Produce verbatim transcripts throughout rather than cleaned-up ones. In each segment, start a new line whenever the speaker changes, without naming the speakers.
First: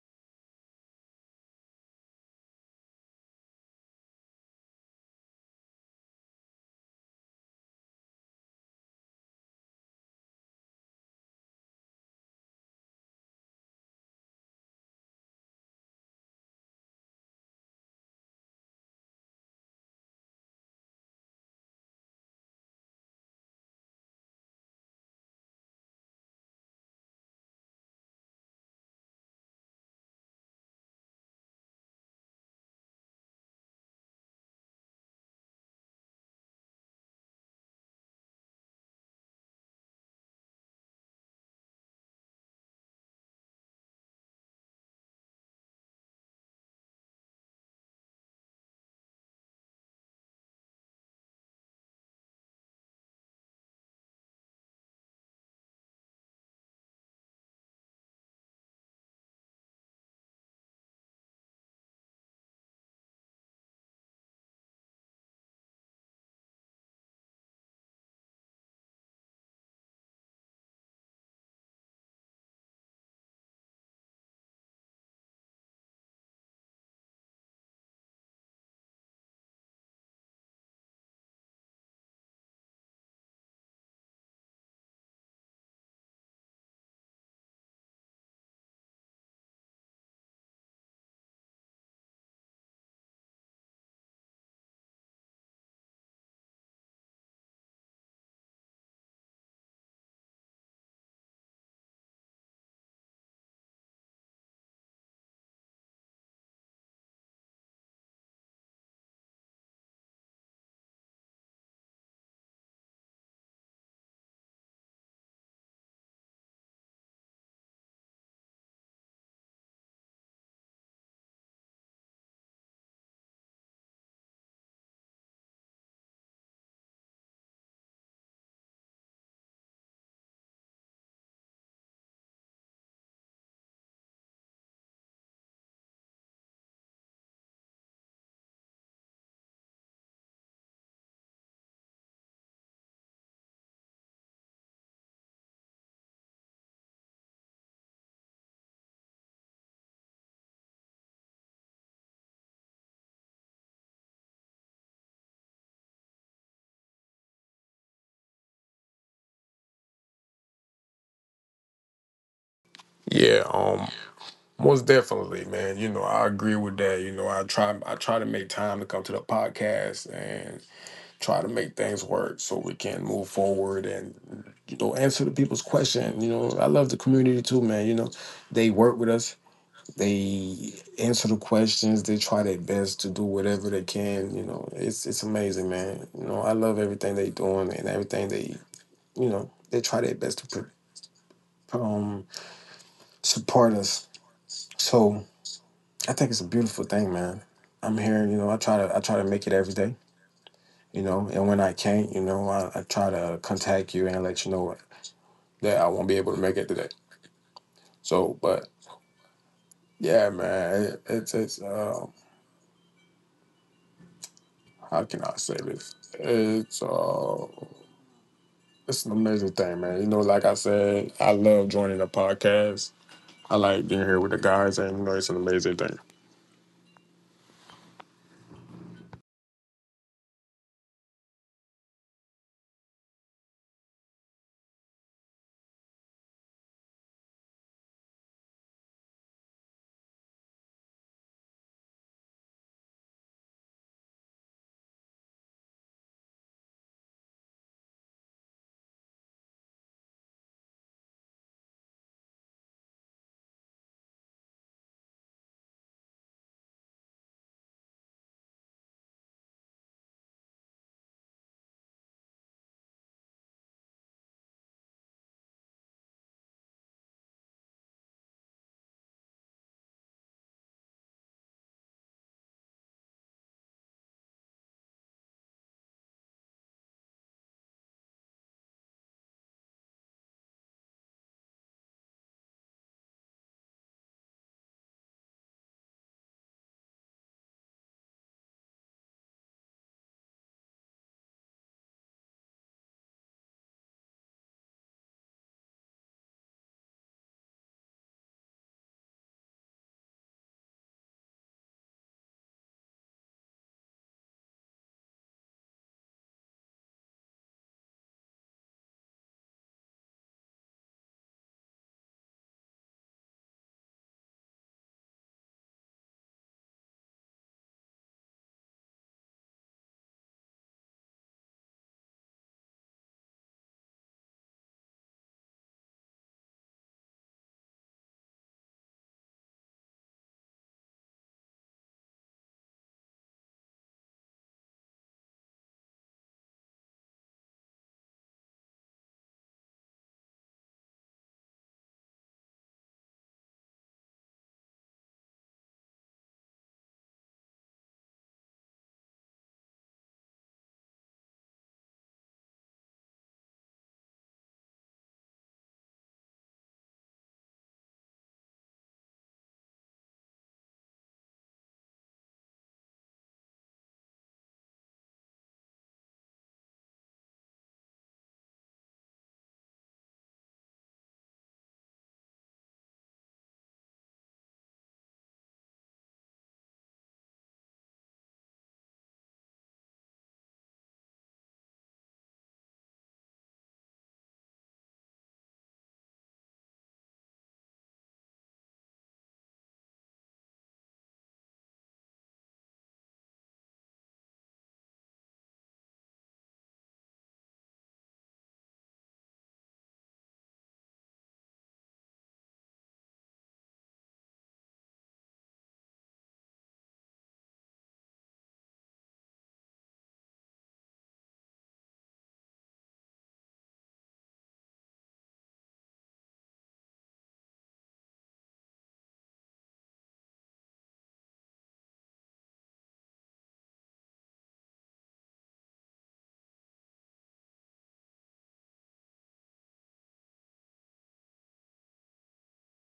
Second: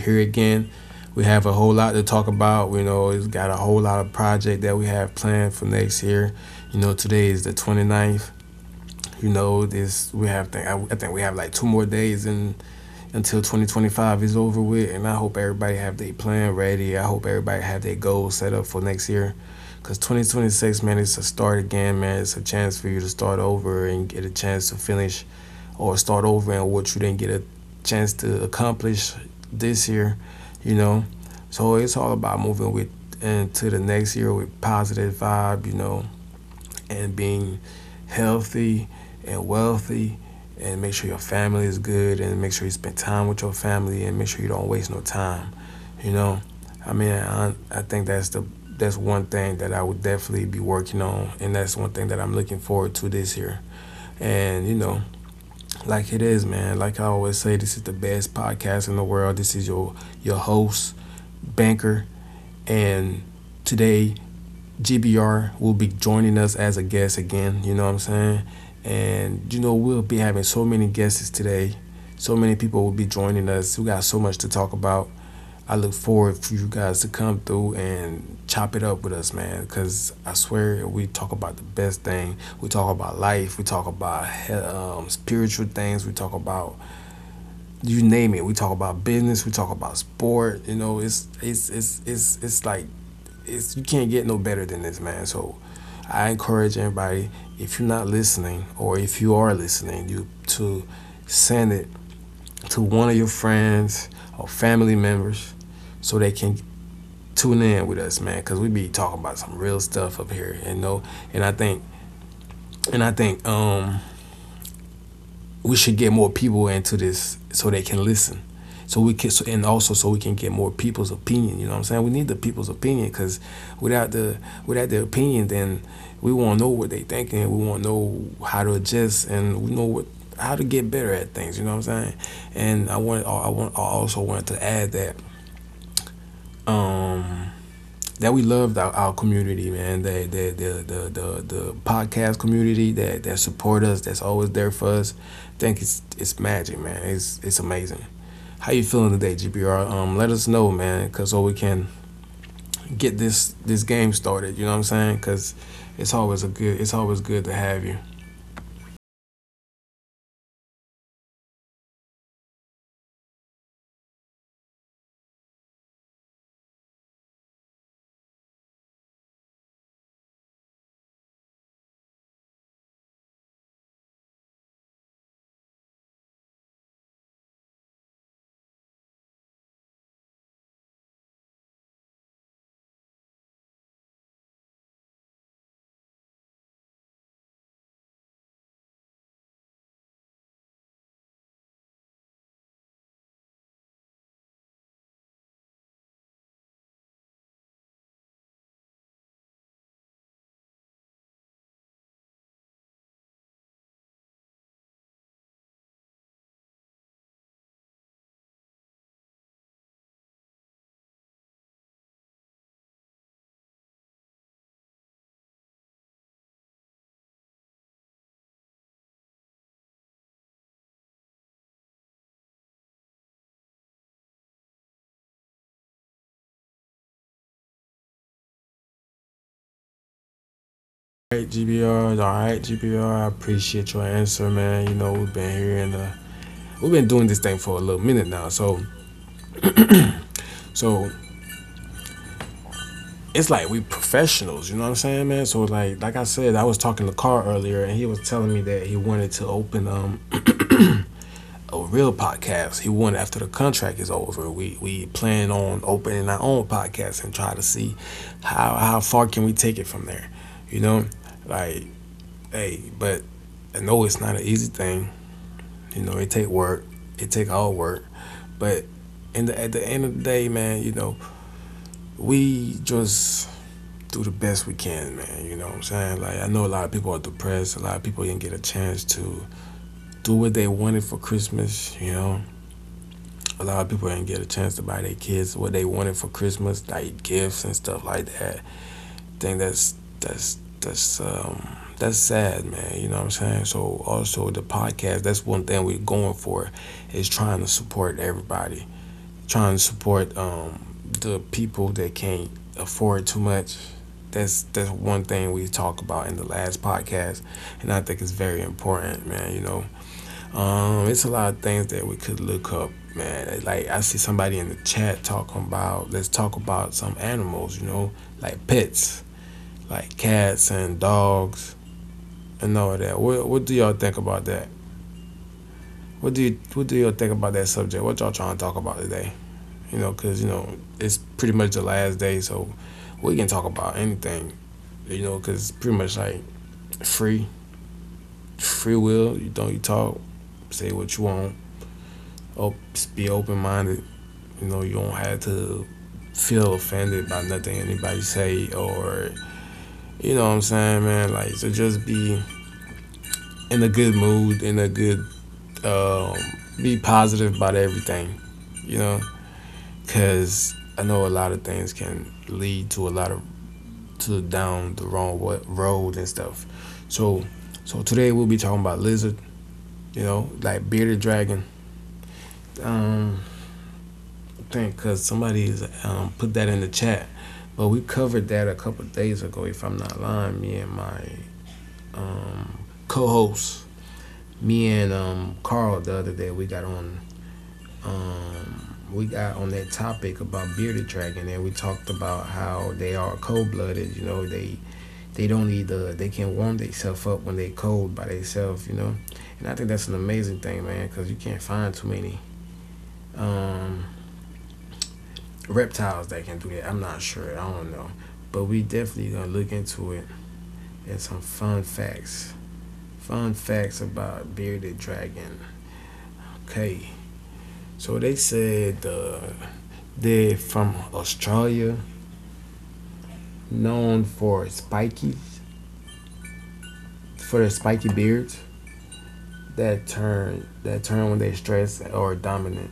here again. We have a whole lot to talk about. We know it's got a whole lot of project that we have planned for next year. You know, today is the 29th. You know, this we have, think, I, think we have like two more days in until twenty twenty-five is over with. And I hope everybody have their plan ready. I hope everybody have their goals set up for next year. Because twenty twenty-six, man, it's a start again, man. It's a chance for you to start over and get a chance to finish or start over and what you didn't get a chance to accomplish this year, you know. So it's all about moving with into the next year with positive vibe, you know, and being healthy and wealthy and make sure your family is good and make sure you spend time with your family and make sure you don't waste no time. You know, I mean, I, I think that's the that's one thing that I would definitely be working on and that's one thing that I'm looking forward to this year. And you know, like it is, man. Like I always say, this is the best podcast in the world. This is your your host, Banker, and today G B R will be joining us as a guest again. You know what I'm saying? And you know we'll be having so many guests today. So many people will be joining us. We got so much to talk about. I look forward for you guys to come through and chop it up with us, man. Cause I swear we talk about the best thing. We talk about life. We talk about um, spiritual things. We talk about you name it. We talk about business. We talk about sport. You know, it's it's it's it's it's like it's you can't get no better than this, man. So I encourage everybody, if you're not listening or if you are listening, you to send it to one of your friends or family members so they can tune in with us, man, because we be talking about some real stuff up here, you know. And I think and I think um we should get more people into this so they can listen so we can so, and also so we can get more people's opinion, you know what I'm saying? We need the people's opinion because without the without their opinion then we won't know what they thinking, we won't know how to adjust and we know what how to get better at things, you know what I'm saying. And i want i want I also wanted to add that um that we love our, our community, man. The, the the the the the podcast community that that support us, that's always there for us. I think it's it's magic, man. It's it's amazing. How you feeling today, G B R? Um, let us know, man, cause so we can get this this game started. You know what I'm saying? Cause it's always a good it's always good to have you.
Yeah, um, Most definitely, man. You know, I agree with that. You know, I try I try to make time to come to the podcast and try to make things work so we can move forward and you know answer the people's question. You know, I love the community too, man. You know, they work with us, they answer the questions, they try their best to do whatever they can. You know, it's it's amazing, man. You know, I love everything they doing and everything they you know they try their best to pr- um support us. So, I think it's a beautiful thing, man. I'm here, you know. I try to I try to make it every day, you know. And when I can't, you know, I, I try to contact you and let you know that I won't be able to make it today. So, but yeah, man, it, it's it's um, how can I say this? It's uh, it's an amazing thing, man. You know, like I said, I love joining the podcast. I like being here with the guys, and you know, it's an amazing thing.
All right, G B R. All right, G B R. I appreciate your answer, man. You know we've been here and uh, we've been doing this thing for a little minute now, so so it's like we professionals, you know what I'm saying, man? So like like I said, I was talking to Carl earlier and he was telling me that he wanted to open um a real podcast. He wanted after the contract is over. We we plan on opening our own podcast and try to see how how far can we take it from there. You know? Like, hey, but I know it's not an easy thing. You know, it take work. It take all work. But in the, at the end of the day, man, you know, we just do the best we can, man. You know what I'm saying? Like, I know a lot of people are depressed. A lot of people didn't get a chance to do what they wanted for Christmas, you know? A lot of people didn't get a chance to buy their kids what they wanted for Christmas, like gifts and stuff like that. I think that's, that's, that's, um, that's sad, man. You know what I'm saying? So also the podcast, that's one thing we're going for is trying to support everybody, trying to support um, the people that can't afford too much. That's that's one thing we talked about in the last podcast, and I think it's very important, man. You know, um, it's a lot of things that we could look up, man. Like I see somebody in the chat talking about let's talk about some animals, you know, like pets, like cats and dogs and all of that. What what do y'all think about that? What do you what do y'all think about that subject? What y'all trying to talk about today? You know, because, you know, it's pretty much the last day, so we can talk about anything, you know, because it's pretty much like free, free will. You don't, you talk, say what you want, op- be open minded, you know, you don't have to feel offended by nothing anybody say or you know what I'm saying, man. Like so just be in a good mood, in a good um, be positive about everything, you know, because I know a lot of things can lead to a lot of to down the wrong road and stuff. So, so today we'll be talking about lizard. You know, like bearded dragon. Um, I think because somebody's um put that in the chat, but we covered that a couple of days ago. If I'm not lying, me and my um co-host, me and um Carl the other day, we got on um we got on that topic about bearded dragon and we talked about how they are cold blooded. You know, they they don't need the, they can warm themselves up when they cold by themselves, you know. And I think that's an amazing thing, man, because you can't find too many um, reptiles that can do that. I'm not sure, I don't know, but we definitely gonna look into it. And some fun facts, fun facts about bearded dragon. Okay, so they said uh, they're from Australia, known for spiky, for their spiky beards that turn that turn when they stress or dominant.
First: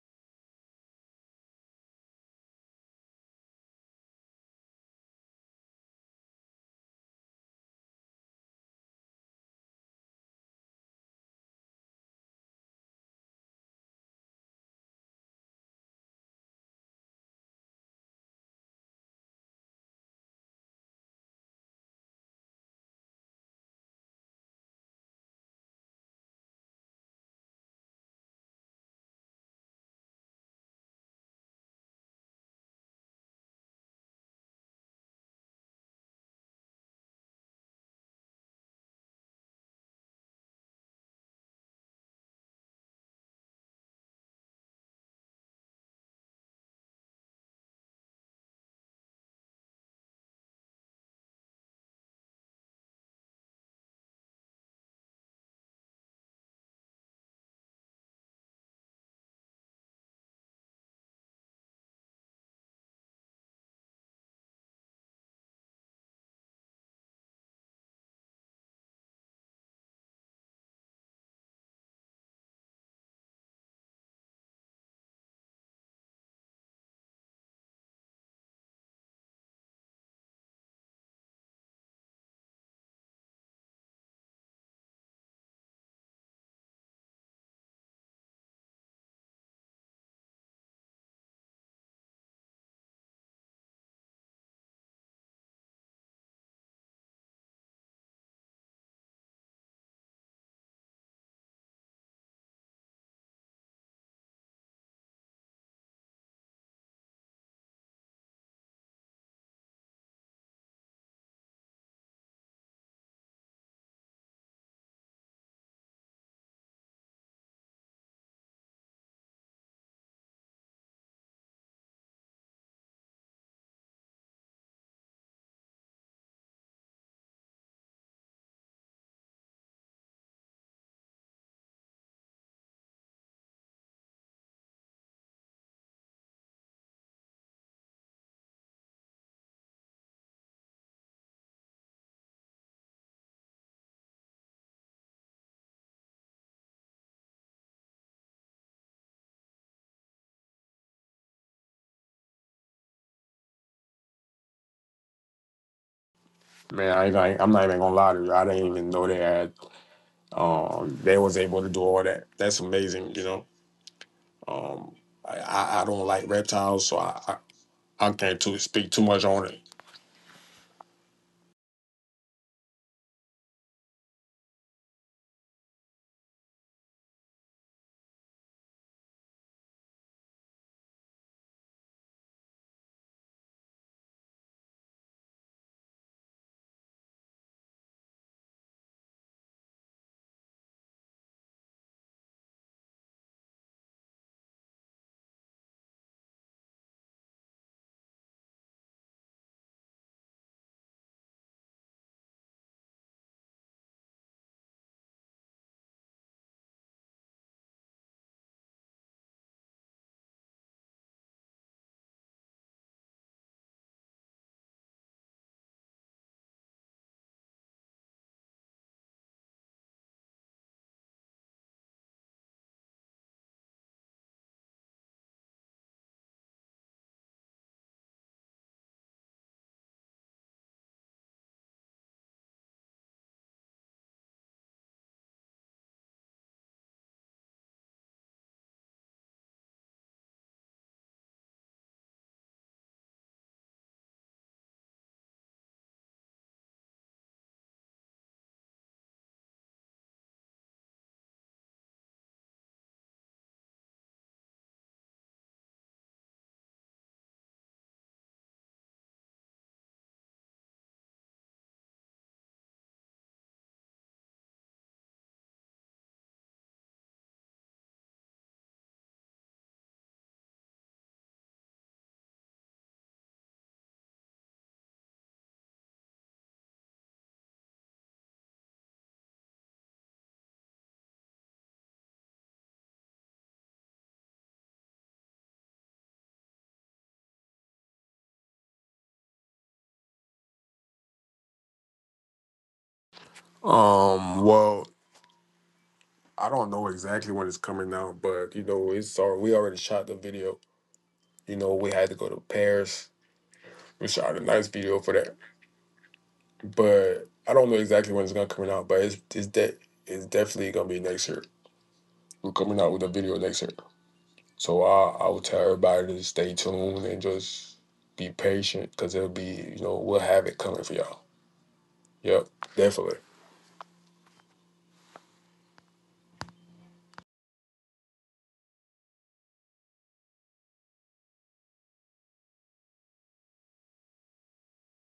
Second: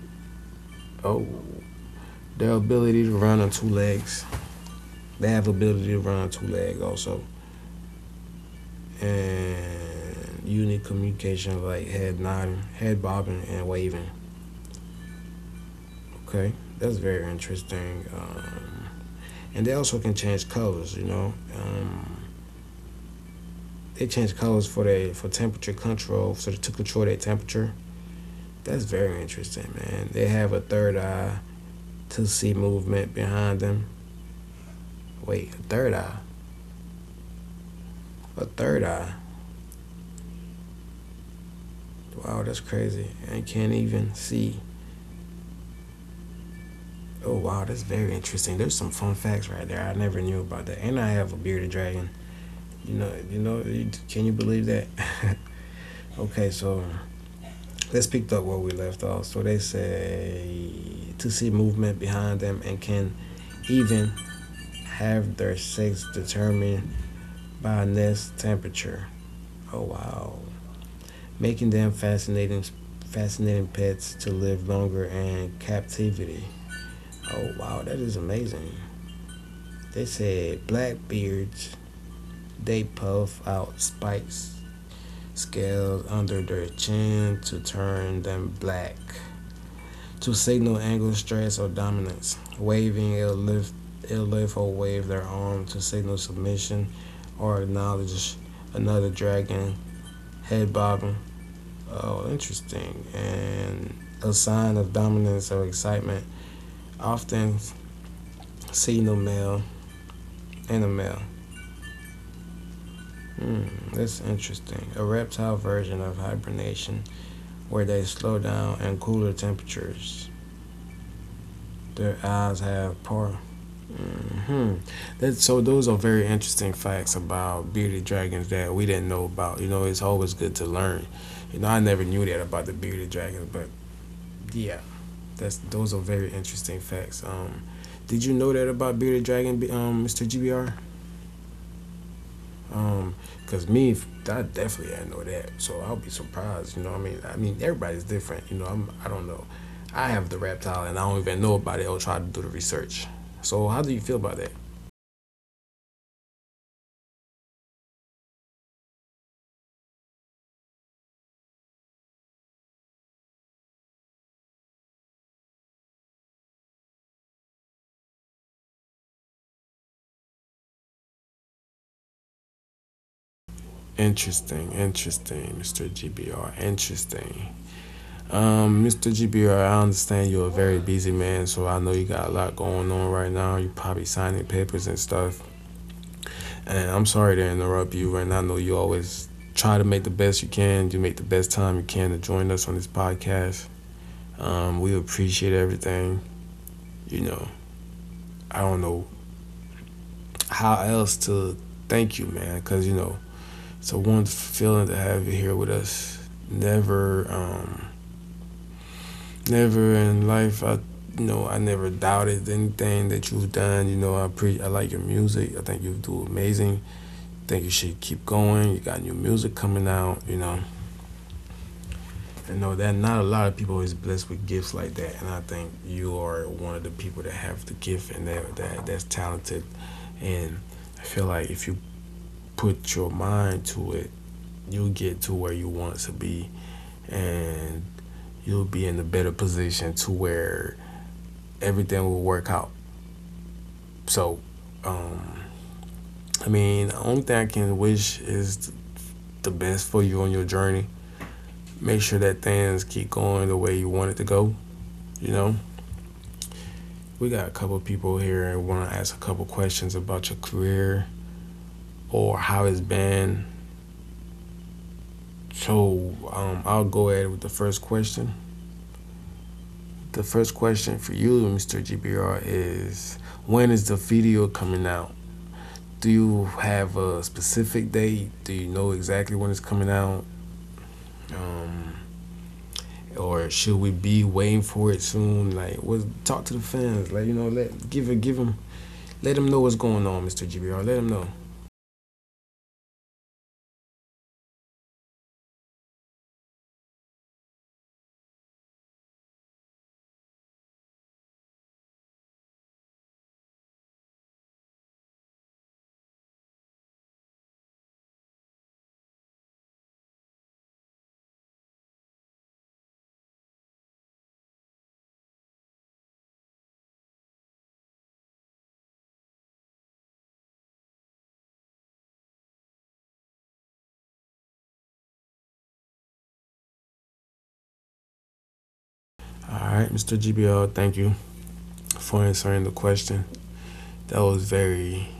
Oh, their ability to run on two legs. They have the ability to run on two legs also. And unique communication like head nodding, head bobbing, and waving. Okay, that's very interesting. Um, and they also can change colors. You know, um, they change colors for their for temperature control, so to control their temperature. That's very interesting, man. They have a third eye to see movement behind them. Wait, a third eye, a third eye. Wow, that's crazy. And can't even see. Oh wow, that's very interesting. There's some fun facts right there. I never knew about that. And I have a bearded dragon. You know, you know, you- can you believe that? Okay, so let's pick up where we left off. So they say to see movement behind them and can even have their sex determined by nest temperature. Oh wow, making them fascinating, fascinating pets to live longer in captivity. Oh wow, that is amazing. They said blackbeards, they puff out spikes, scales under their chin to turn them black, to signal anger, stress, or dominance. Waving, it'll lift, it'll lift or wave their arm to signal submission or acknowledge another dragon. Head bobbing. Oh, interesting. And a sign of dominance or excitement, often seen in male in a male. Hmm, that's interesting. A reptile version of hibernation where they slow down and cooler temperatures. Their eyes have power. Hmm. That, so those are very interesting facts about bearded dragons that we didn't know about. You know, it's always good to learn. You know, I never knew that about the bearded dragons, but yeah, that's those are very interesting facts. Um, did you know that about bearded dragon, um, mister G B R? Um, cause me, I definitely didn't know that, so I'll be surprised. You know, what I mean, I mean, everybody's different. You know, I'm, I don't know. I have the reptile, and I don't even know about it. I'll try to do the research. So, how do you feel about that?
Man, I, ain't gonna- I'm not even gonna lie to you. I didn't even know they had um they was able to do all that. That's amazing, you know. Um, I, I I don't like reptiles, so I, I, I can't too, speak too much on it.
Interesting, interesting, mister G B R. Interesting. Um, mister G B R, I understand you're a very busy man, so I know you got a lot going on right now. You're probably signing papers and stuff. And I'm sorry to interrupt you, and I know you always try to make the best you can. You make the best time you can to join us on this podcast. Um, we appreciate everything. You know, I don't know how else to thank you, man, because, you know, it's a wonderful feeling to have you here with us. Never, um, never in life, I, you know, I never doubted anything that you've done. You know, I pre- I like your music. I think you do amazing. I think you should keep going. You got new music coming out, you know. You know that not a lot of people is blessed with gifts like that, and I think you are one of the people that have the gift and that, that that's talented. And I feel like if you put your mind to it, you'll get to where you want to be, and you'll be in a better position to where everything will work out. So, um, I mean, the only thing I can wish is the best for you on your journey. Make sure that things keep going the way you want it to go. You know, we got a couple people here and want to ask a couple questions about your career or how it's been. So um, I'll go ahead with the first question. The first question for you, mister G B R, is when is the video coming out? Do you have a specific date? Do you know exactly when it's coming out? Um, or should we be waiting for it soon? Like, what? Talk to the fans. Like, you know, let give it, give them, let them know what's going on, mister G B R. Let them know.
Um, well, I don't know exactly when it's coming out, but you know, it's all we already shot the video. You know, we had to go to Paris. We shot a nice video for that, but I don't know exactly when it's gonna coming out. But it's it's de- it's definitely gonna be next year. We're coming out with a video next year, so I I would tell everybody to stay tuned and just be patient because it'll be you know we'll have it coming for y'all. Yep, definitely.
All right, mister G B R. Thank you for answering the question. That was very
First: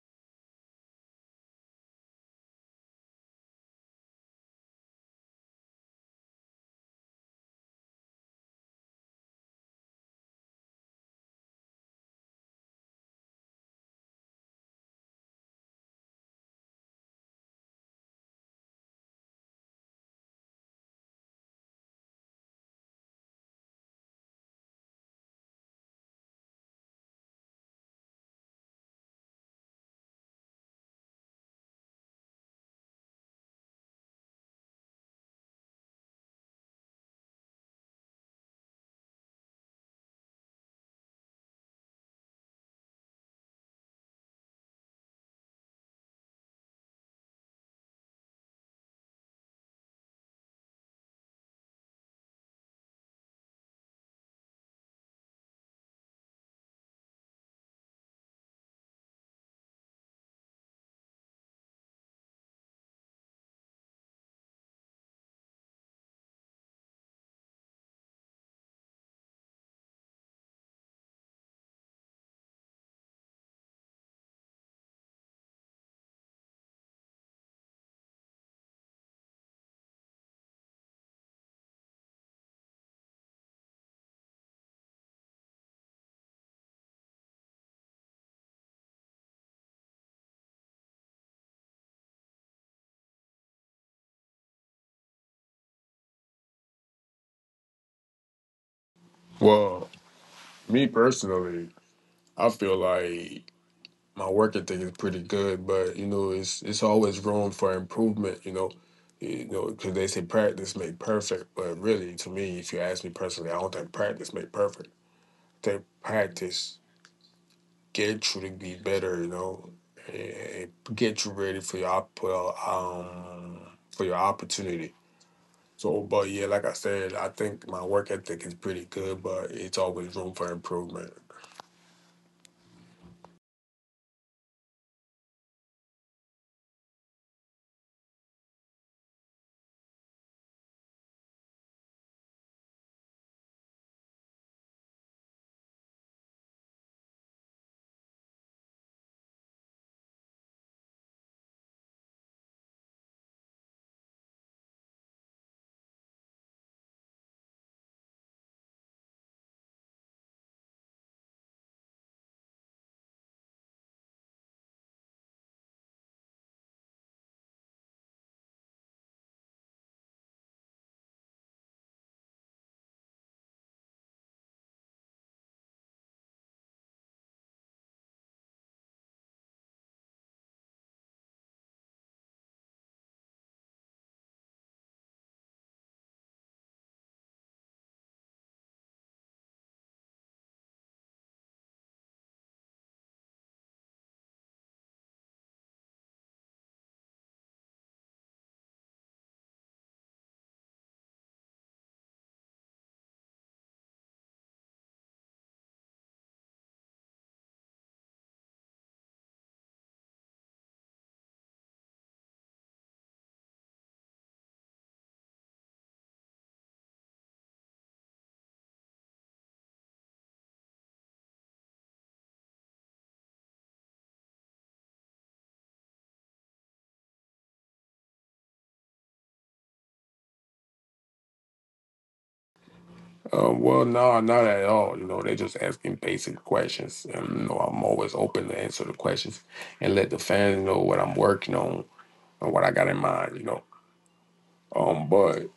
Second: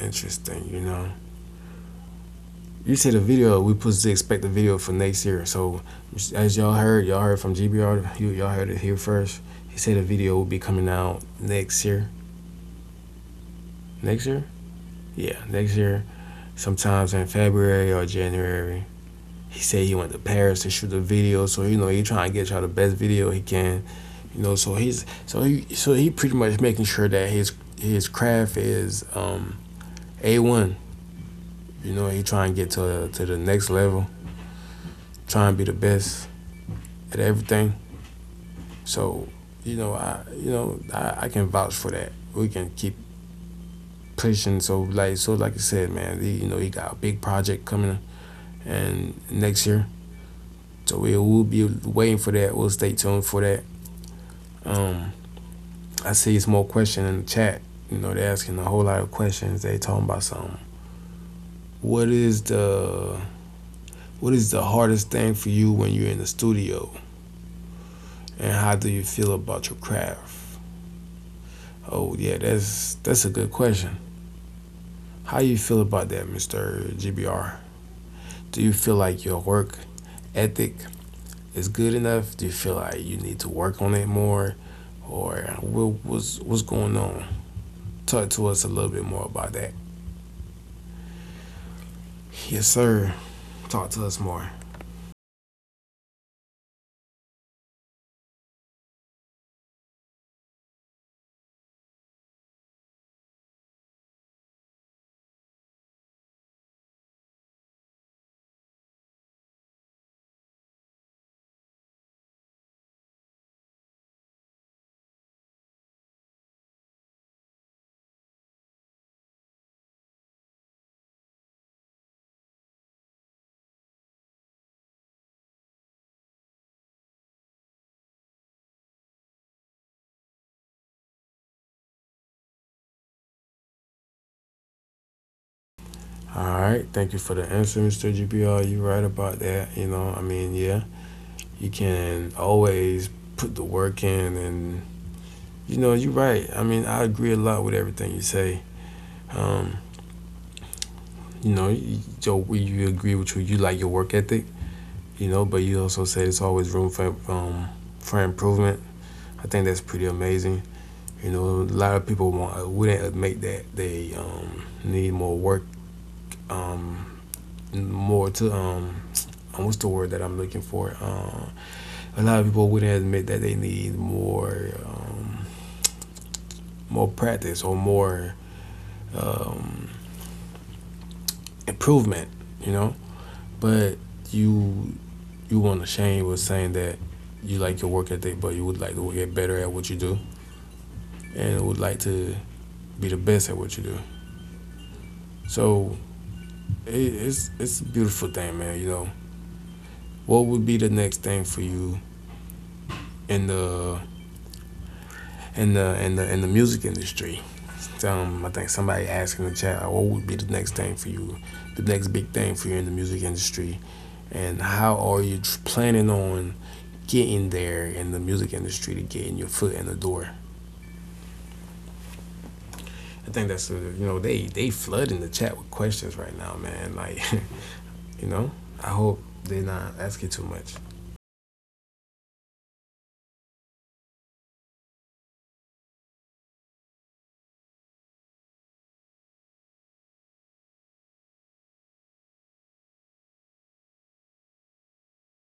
interesting, you know. You see the video, we supposed to expect the video for next year. So as y'all heard, y'all heard from G B R, you all heard it here first. He said the video will be coming out next year. Next year? Yeah, next year. Sometimes in February or January. He said he went to Paris to shoot the video, so you know he trying to get y'all the best video he can. You know, so he's so he so he pretty much making sure that his his craft is um a one. You know, he trying to get to to the next level, trying to be the best at everything. So, you know, I you know I, I can vouch for that. We can keep pushing. So like so like I said, man, he, you know, he got a big project coming and next year. So we will be waiting for that. We'll stay tuned for that. Um, I see some more question in the chat. You know, they're asking a whole lot of questions. They talking about something. What is the what is the hardest thing for you when you're in the studio? And how do you feel about your craft? Oh yeah, that's that's a good question. How you feel about that, mister G B R? Do you feel like your work ethic is good enough? Do you feel like you need to work on it more, or what, what's what's going on? Talk to us a little bit more about that. Yes, sir. Talk to us more.
Well, me personally, I feel like my work ethic is pretty good, but you know, it's it's always room for improvement. You know, you know, because they say practice make perfect, but really, to me, if you ask me personally, I don't think practice make perfect. That practice get you to be better. You know, and get you ready for your op- um for your opportunity. So, but yeah, like I said, I think my work ethic is pretty good, but it's always room for improvement.
All right. Thank you for the answer, mister G B R. You're right about that. You know, I mean, yeah, you can always put the work in and you know, you're right. I mean, I agree a lot with everything you say. Um, you know, you, Joe, you agree with you. You like your work ethic, you know, but you also say there's always room for um, for improvement. I think that's pretty amazing. You know, a lot of people want wouldn't admit that they um, need more work, um, more to um, uh, what's the word that I'm looking for? Uh, a lot of people wouldn't admit that they need more um, more practice or more um, improvement. You know, but you you weren't ashamed with saying that you like your work ethic, but you would like to get better at what you do and would like to be the best at what you do. So it, it's it's a beautiful thing, man. You know, what would be the next thing for you in the in the in the in the music industry? Um, I think somebody asked in the chat, like, what would be the next thing for you, the next big thing for you in the music industry, and how are you planning on getting there in the music industry to getting your foot in the door? I think that's a, you know they they flooding the chat with questions right now, man. Like, you know, I hope they're not asking too much.
Um, well, no, not at all. You know, they're just asking basic questions. And, you know, I'm always open to answer the questions and let the fans know what I'm working on and what I got in mind, you know. Um, but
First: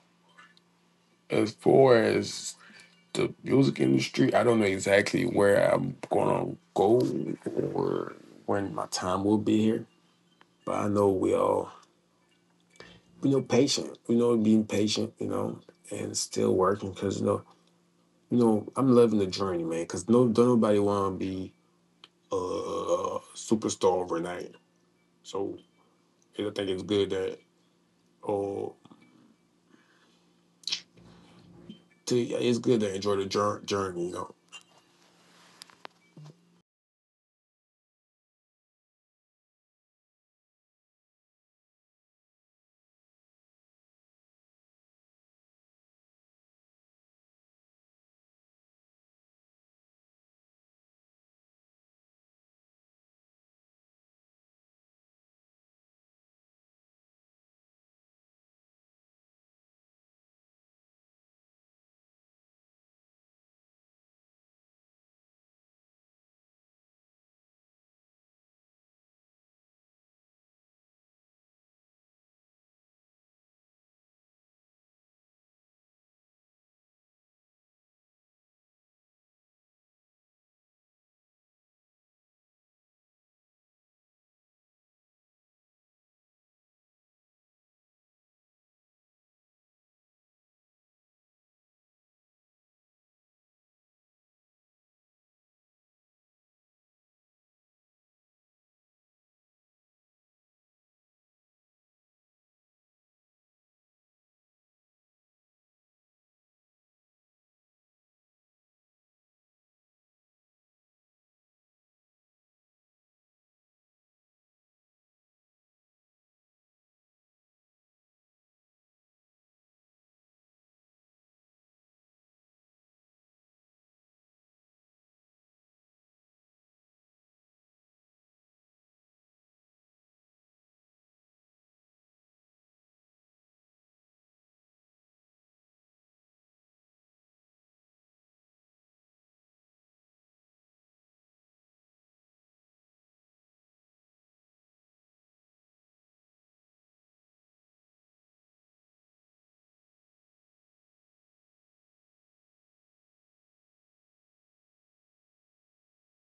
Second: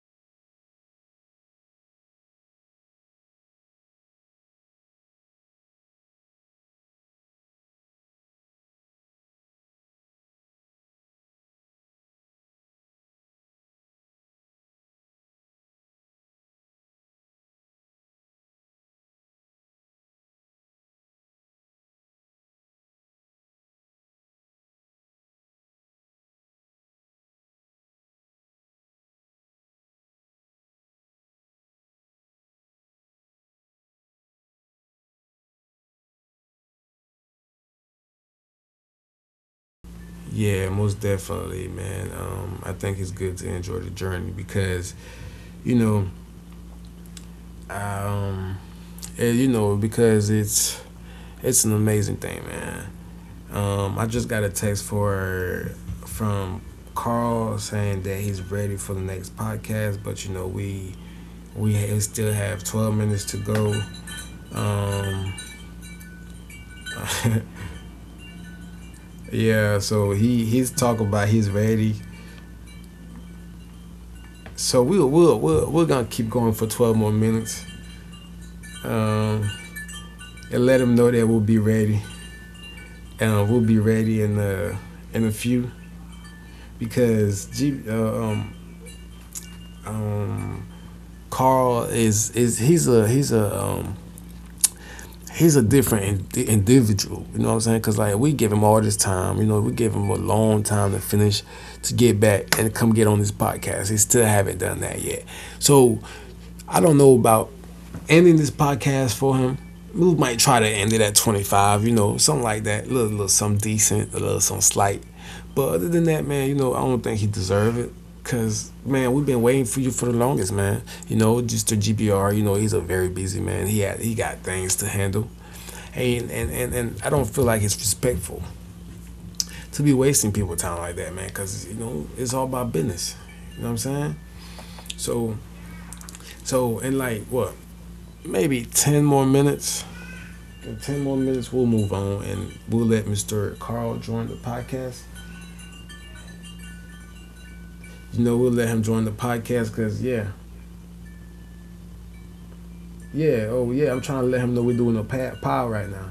as far as the music industry, I don't know exactly where I'm gonna go or when my time will be here. But I know we all, you know, patient, you know, being patient, you know, and still working because, you know, you know, I'm loving the journey, man, because no, don't nobody want to be uh superstar overnight. So I think it's good that oh to, yeah, it's good to enjoy the jour- journey, you know.
Yeah, most definitely, man. Um, I think it's good to enjoy the journey because you know, um, eh, you know, because it's it's an amazing thing, man. Um, I just got a text for from Carl saying that he's ready for the next podcast, but you know we we still have twelve minutes to go. Um, Yeah, so he he's talking about he's ready. So we'll we'll we'll we're gonna keep going for twelve more minutes, um, and let him know that we'll be ready. Uh, we'll be ready in uh in a few because G, uh, um, um, Carl is is he's a he's a um, he's a different in- individual. You know what I'm saying? Cause like we give him all this time. You know, we give him a long time to finish, to get back and come get on this podcast. He still haven't done that yet. So I don't know about ending this podcast for him. We might try to end it at twenty-five, you know, something like that. A little, little something decent, a little something slight. But other than that, man, you know, I don't think he deserve it. Cause man, we've been waiting for you for the longest, man. You know, just the G B R. You know, he's a very busy man. He had he got things to handle. Hey, and and and, and I don't feel like it's respectful to be wasting people's time like that, man. Cause you know, it's all about business. You know what I'm saying? So so and like what Maybe ten more minutes. In ten more minutes, we'll move on and we'll let mister Carl join the podcast. You know, we'll let him join the podcast because, yeah, yeah, oh, yeah, I'm trying to let him know we're doing a pad right now.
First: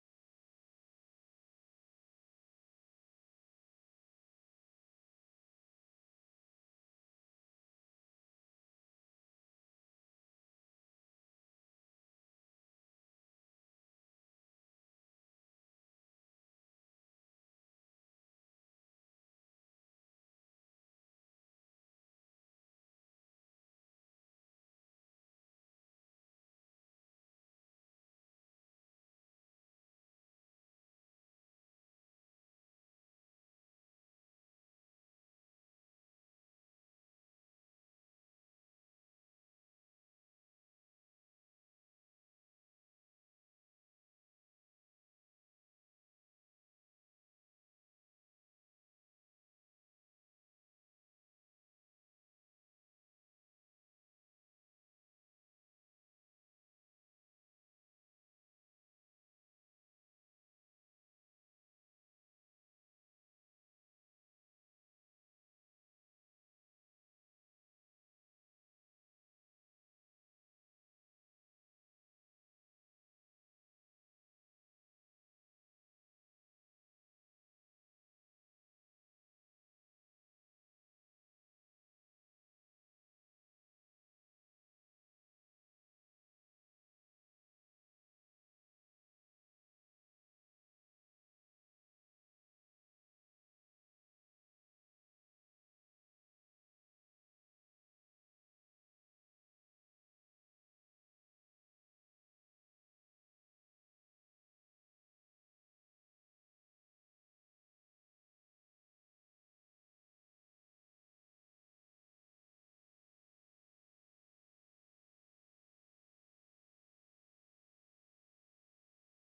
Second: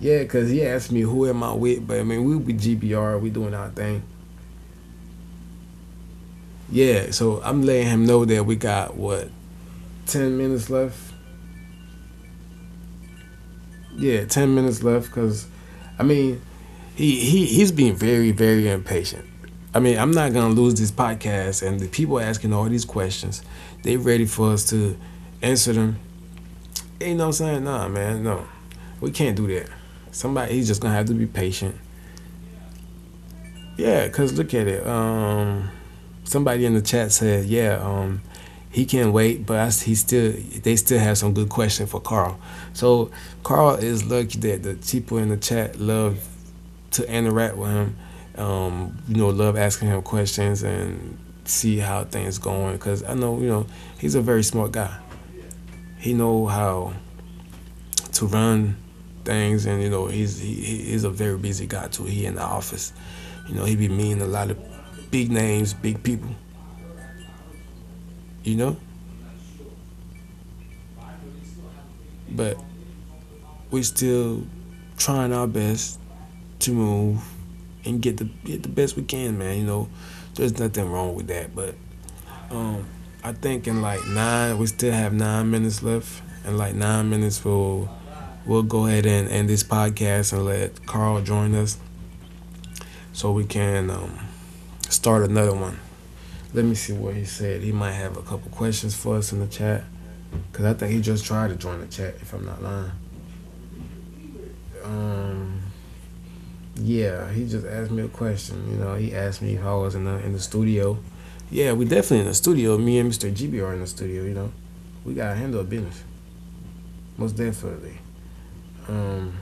Yeah, because he asked me who am I with, but I mean, we'll be G B R, we doing our thing. Yeah, so I'm letting him know that we got, what, ten minutes left? Yeah, ten minutes left because, I mean, he, he he's being very very impatient. I mean, I'm not gonna lose this podcast, and the people asking all these questions, they ready for us to answer them. You know what I'm saying? Nah, man, no, we can't do that. Somebody, he's just gonna have to be patient. Yeah, cause look at it. Um, somebody in the chat said, yeah, um, he can wait, but I, he still, they still have some good question for Carl. So Carl is lucky that the people in the chat love to interact with him. Um, you know, love asking him questions and see how things going because I know you know he's a very smart guy. He know how to run things, and you know he's he, he's a very busy guy too. He in the office, you know, he be meeting a lot of big names, big people, you know. But we still trying our best to move and get the get the best we can, man. You know, there's nothing wrong with that, but Um, I think in like nine, we still have nine minutes left. In like nine minutes, we'll we'll go ahead and end this podcast and let Carl join us so we can um, start another one. Let me see what he said. He might have a couple questions for us in the chat because I think he just tried to join the chat if I'm not lying. Um, yeah, he just asked me a question. You know, he asked me if I was in the in the studio. Yeah, we definitely in the studio. Me and mister G B are in the studio. You know, we gotta handle business most definitely. Um,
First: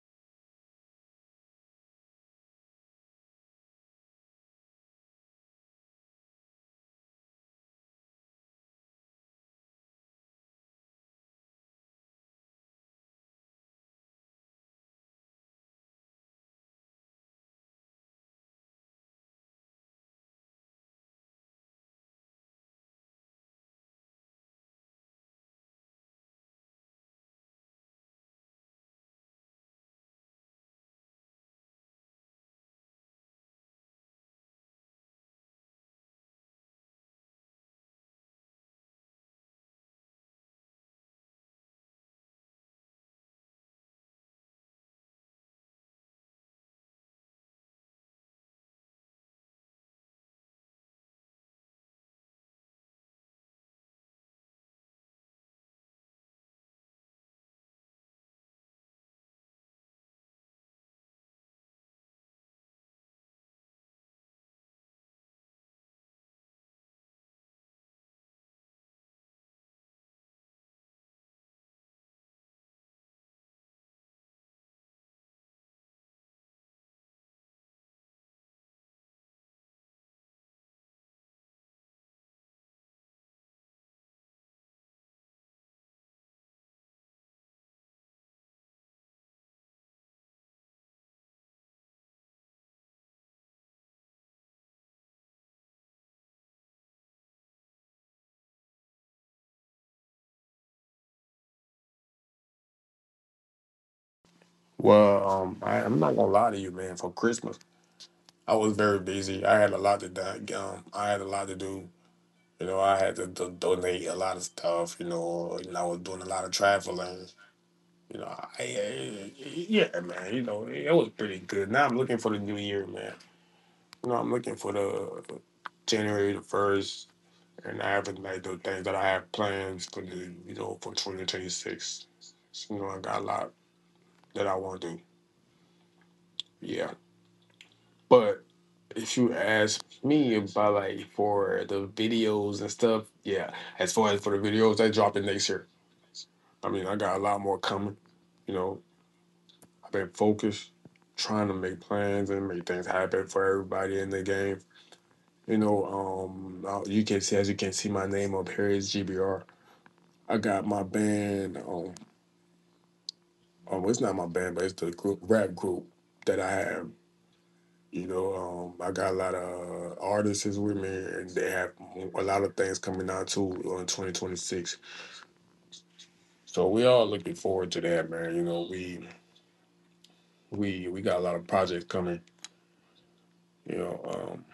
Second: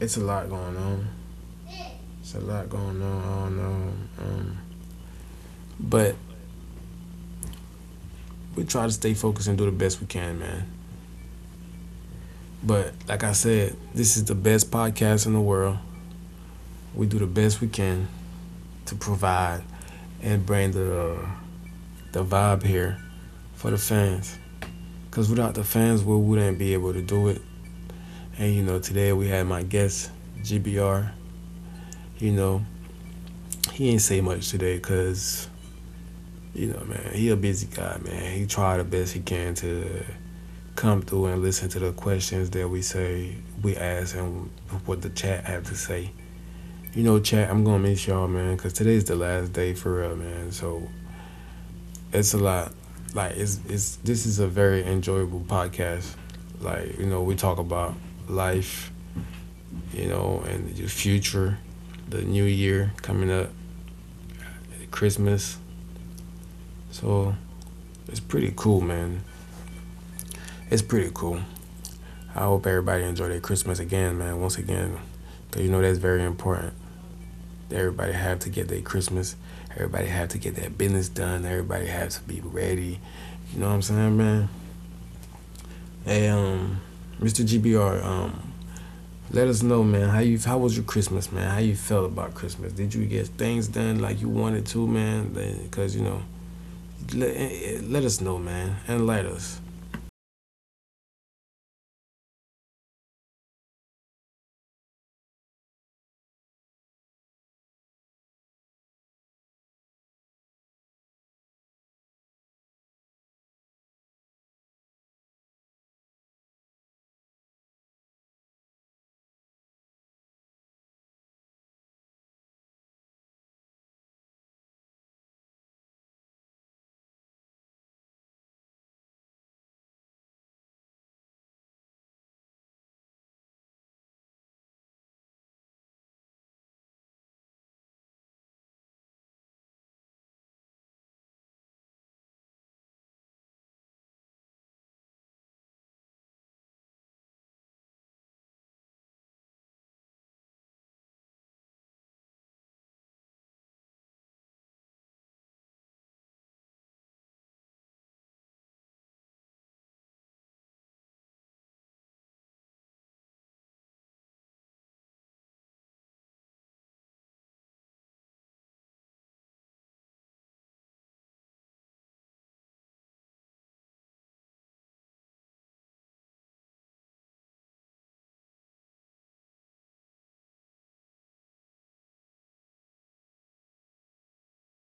it's a lot going on. It's a lot going on. I don't know. Um, but we try to stay focused and do the best we can, man. But like I said, this is the best podcast in the world. We do the best we can to provide and bring the uh, the vibe here for the fans. Cause without the fans, we wouldn't be able to do it. And you know, today we had my guest G B R. You know, he ain't say much today, cause you know, man, he a busy guy, man. He tried the best he can to come through and listen to the questions that we say we ask and what the chat have to say. You know, chat, I'm gonna miss y'all, man, because today's the last day for real, man. So it's a lot. Like it's it's this is a very enjoyable podcast. Like you know, we talk about life, you know, and the future, the new year coming up, Christmas. So it's pretty cool, man. It's pretty cool. I hope everybody enjoy their Christmas again, man. Once again, cause you know that's very important. Everybody have to get their Christmas. Everybody have to get their business done. Everybody have to be ready. You know what I'm saying, man? Hey, um, mister G B R, um, let us know, man. How you? How was your Christmas, man? How you felt about Christmas? Did you get things done like you wanted to, man? Because you know, let, eh, eh, let us know, man, and let us.
Well, um, I, I'm not gonna lie to you, man. For Christmas, I was very busy. I had a lot to do. Um, I had a lot to do. You know, I had to do- donate a lot of stuff. You know, and I was doing a lot of traveling. You know, I, I- yeah, man. You know, it was pretty good. Now I'm looking for the new year, man. You know, I'm looking for the January the first, and I haven't like the things that I have plans for the you know for twenty twenty-six. You know, I got a lot that I want to do. Yeah, but if you ask me about like for the videos and stuff, yeah. As far as for the videos, they dropping next year. I mean, I got a lot more coming. You know, I've been focused, trying to make plans and make things happen for everybody in the game. You know, um, uh, you can see as you can see my name up here is G B R. I got my band. Um. um, it's not my band, but it's the group rap group that I have. You know, um, I got a lot of uh, artists with me, and they have a lot of things coming out too in twenty twenty-six. So we all looking forward to that, man. You know, we we we got a lot of projects coming. You know, um,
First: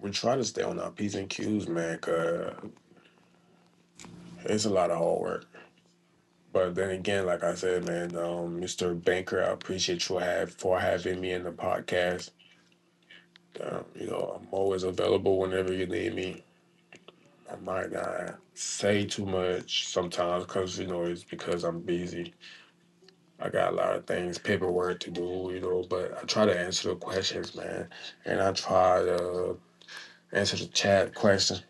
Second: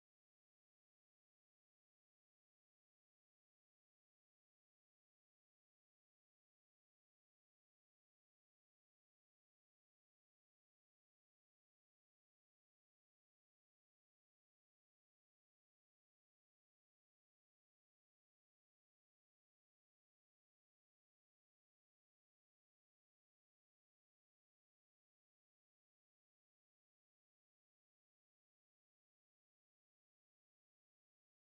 we try to stay on our p's and q's, man, cause it's a lot of hard work. But then again, like I said, man, um, mister Banker, I appreciate you have for having me in the podcast. Um, you know, I'm always available whenever you need me. I might not say too much sometimes because, you know, it's because I'm busy. I got a lot of things, paperwork to do, you know, but I try to answer the questions, man. And I try to answer the chat questions.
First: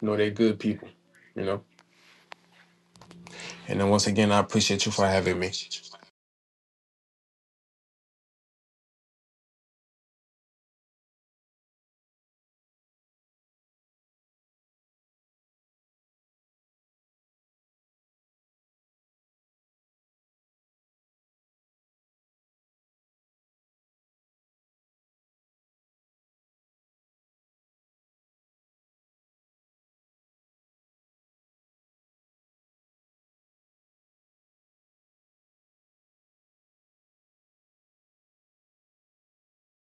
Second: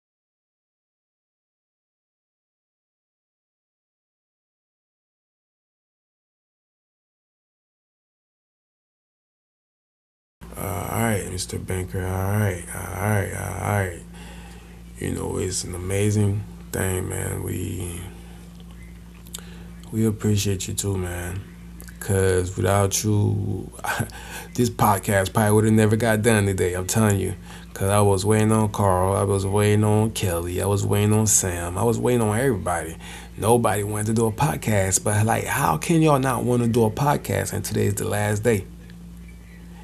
You know, they're good people, you know. And then once again, I appreciate you for having me.
Uh, all right, mister Banker. All right, all right, all right. You know, it's an amazing thing, man. We We appreciate you too, man. Cause without you, this podcast probably would have never got done today. I'm telling you. Cause I was waiting on Carl, I was waiting on Kelly, I was waiting on Sam, I was waiting on everybody. Nobody wanted to do a podcast, but like, how can y'all not want to do a podcast? And today's the last day.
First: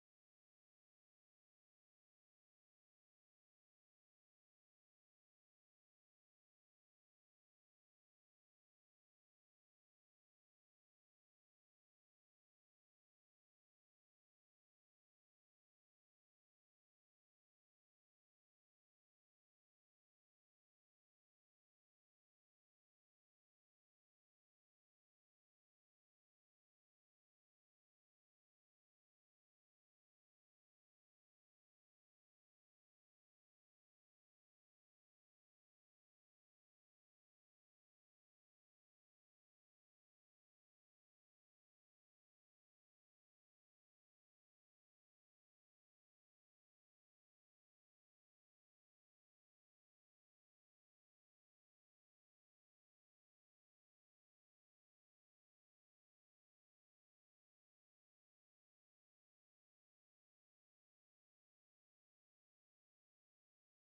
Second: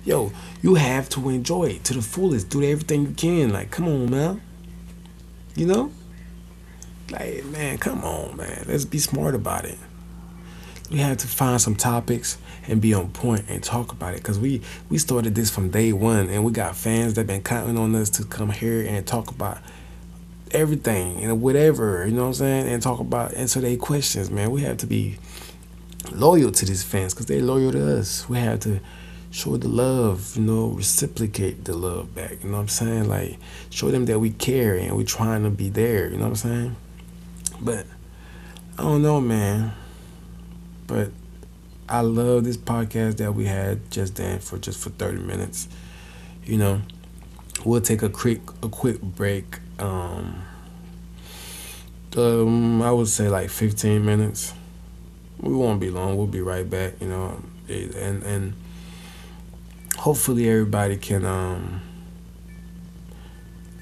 Yo, you have to enjoy it to the fullest. Do everything you can. Like, come on, man. You know, like, man, come on, man. Let's be smart about it. We had to find some topics and be on point and talk about it because we we started this from day one and we got fans that been counting on us to come here and talk about everything and whatever, you know what I'm saying, and talk about, answer their questions, man. We have to be loyal to these fans because they're loyal to us. We have to show the love, you know, reciprocate the love back, you know what I'm saying, like show them that we care and we trying to be there, you know what I'm saying. But I don't know, man. But I love this podcast that we had just then for just for thirty minutes. You know, we'll take a quick a quick break. Um, um I would say like fifteen minutes. We won't be long. We'll be right back, you know. And and hopefully everybody can um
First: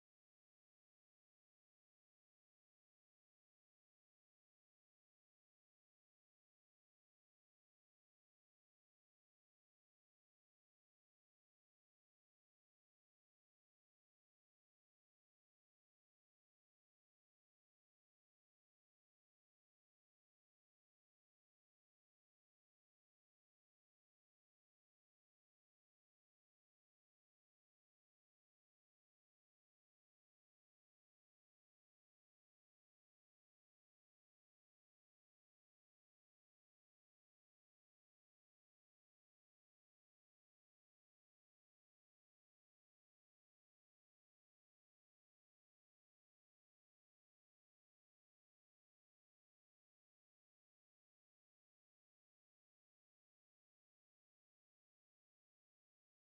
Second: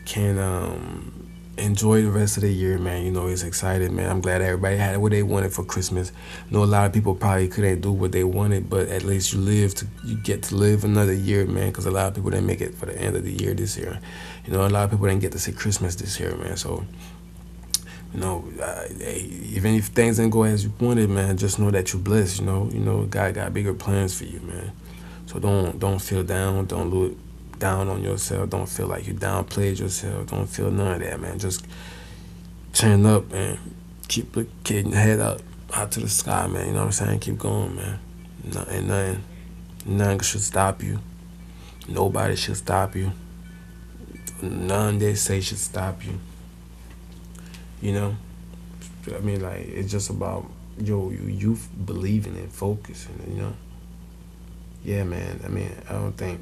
can um, enjoy the rest of the year, man. You know, it's excited, man. I'm glad everybody had what they wanted for Christmas. I know a lot of people probably couldn't do what they wanted, but at least you live to you get to live another year, man. Because a lot of people didn't make it for the end of the year this year. You know, a lot of people didn't get to see Christmas this year, man. So you know, uh, hey, even if things didn't go as you wanted, man, just know that you're blessed. You know, you know, God got bigger plans for you, man. So don't don't feel down. Don't look down on yourself. Don't feel like you downplayed yourself. Don't feel none of that, man. Just turn up and keep looking head up, out to the sky, man. You know what I'm saying? Keep going, man. Nothing, nothing, nothing should stop you. Nobody should stop you. None they say should stop you. You know, I mean, like it's just about yo, you, you believing and focusing. You know, yeah, man. I mean, I don't think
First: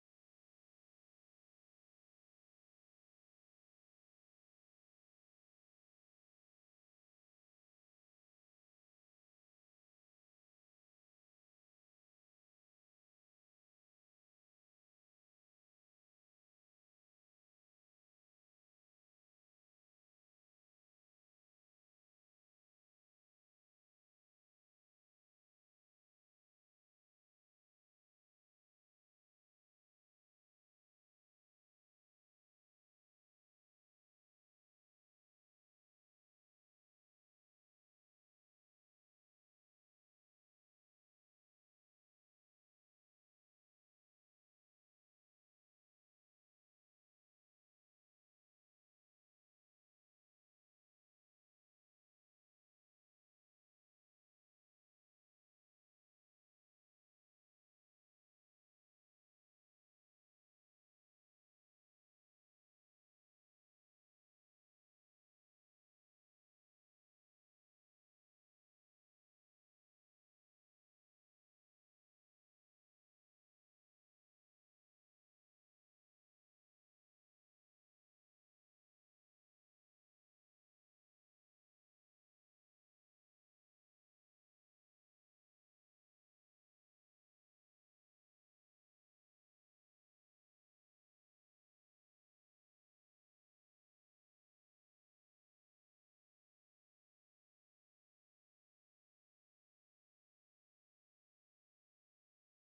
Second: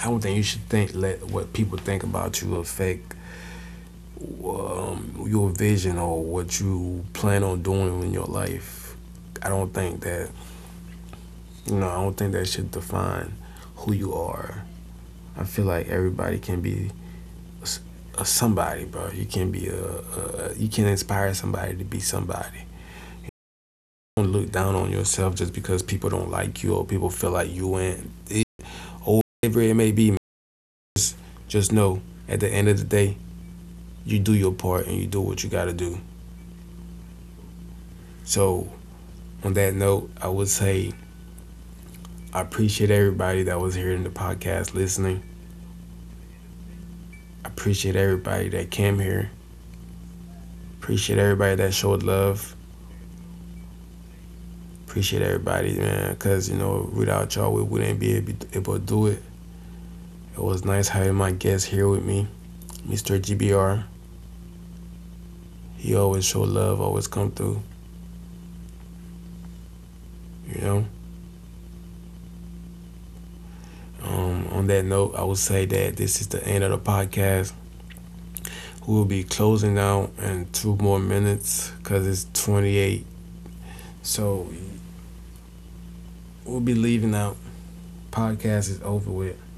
I don't think you should think, let what people think about you affect um, your vision or what you plan on doing in your life. I don't think that, you know. I don't think that should define who you are. I feel like everybody can be a s- a somebody, bro. You can be a, a you can inspire somebody to be somebody. Don't look down on yourself just because people don't like you or people feel like you ain't or whatever it may be. Just just know at the end of the day, you do your part and you do what you got to do. So on that note, I would say I appreciate everybody that was here in the podcast listening. I appreciate everybody that came here. Appreciate everybody that showed love. Appreciate everybody, man, because, you know, without y'all, we wouldn't be able to do it. It was nice having my guest here with me, mister G B R. He always showed love, always come through, you know. Um, on that note, I would say that this is the end of the podcast. We will be closing out in two more minutes because it's twenty-eight. So we'll be leaving out, podcast is over with.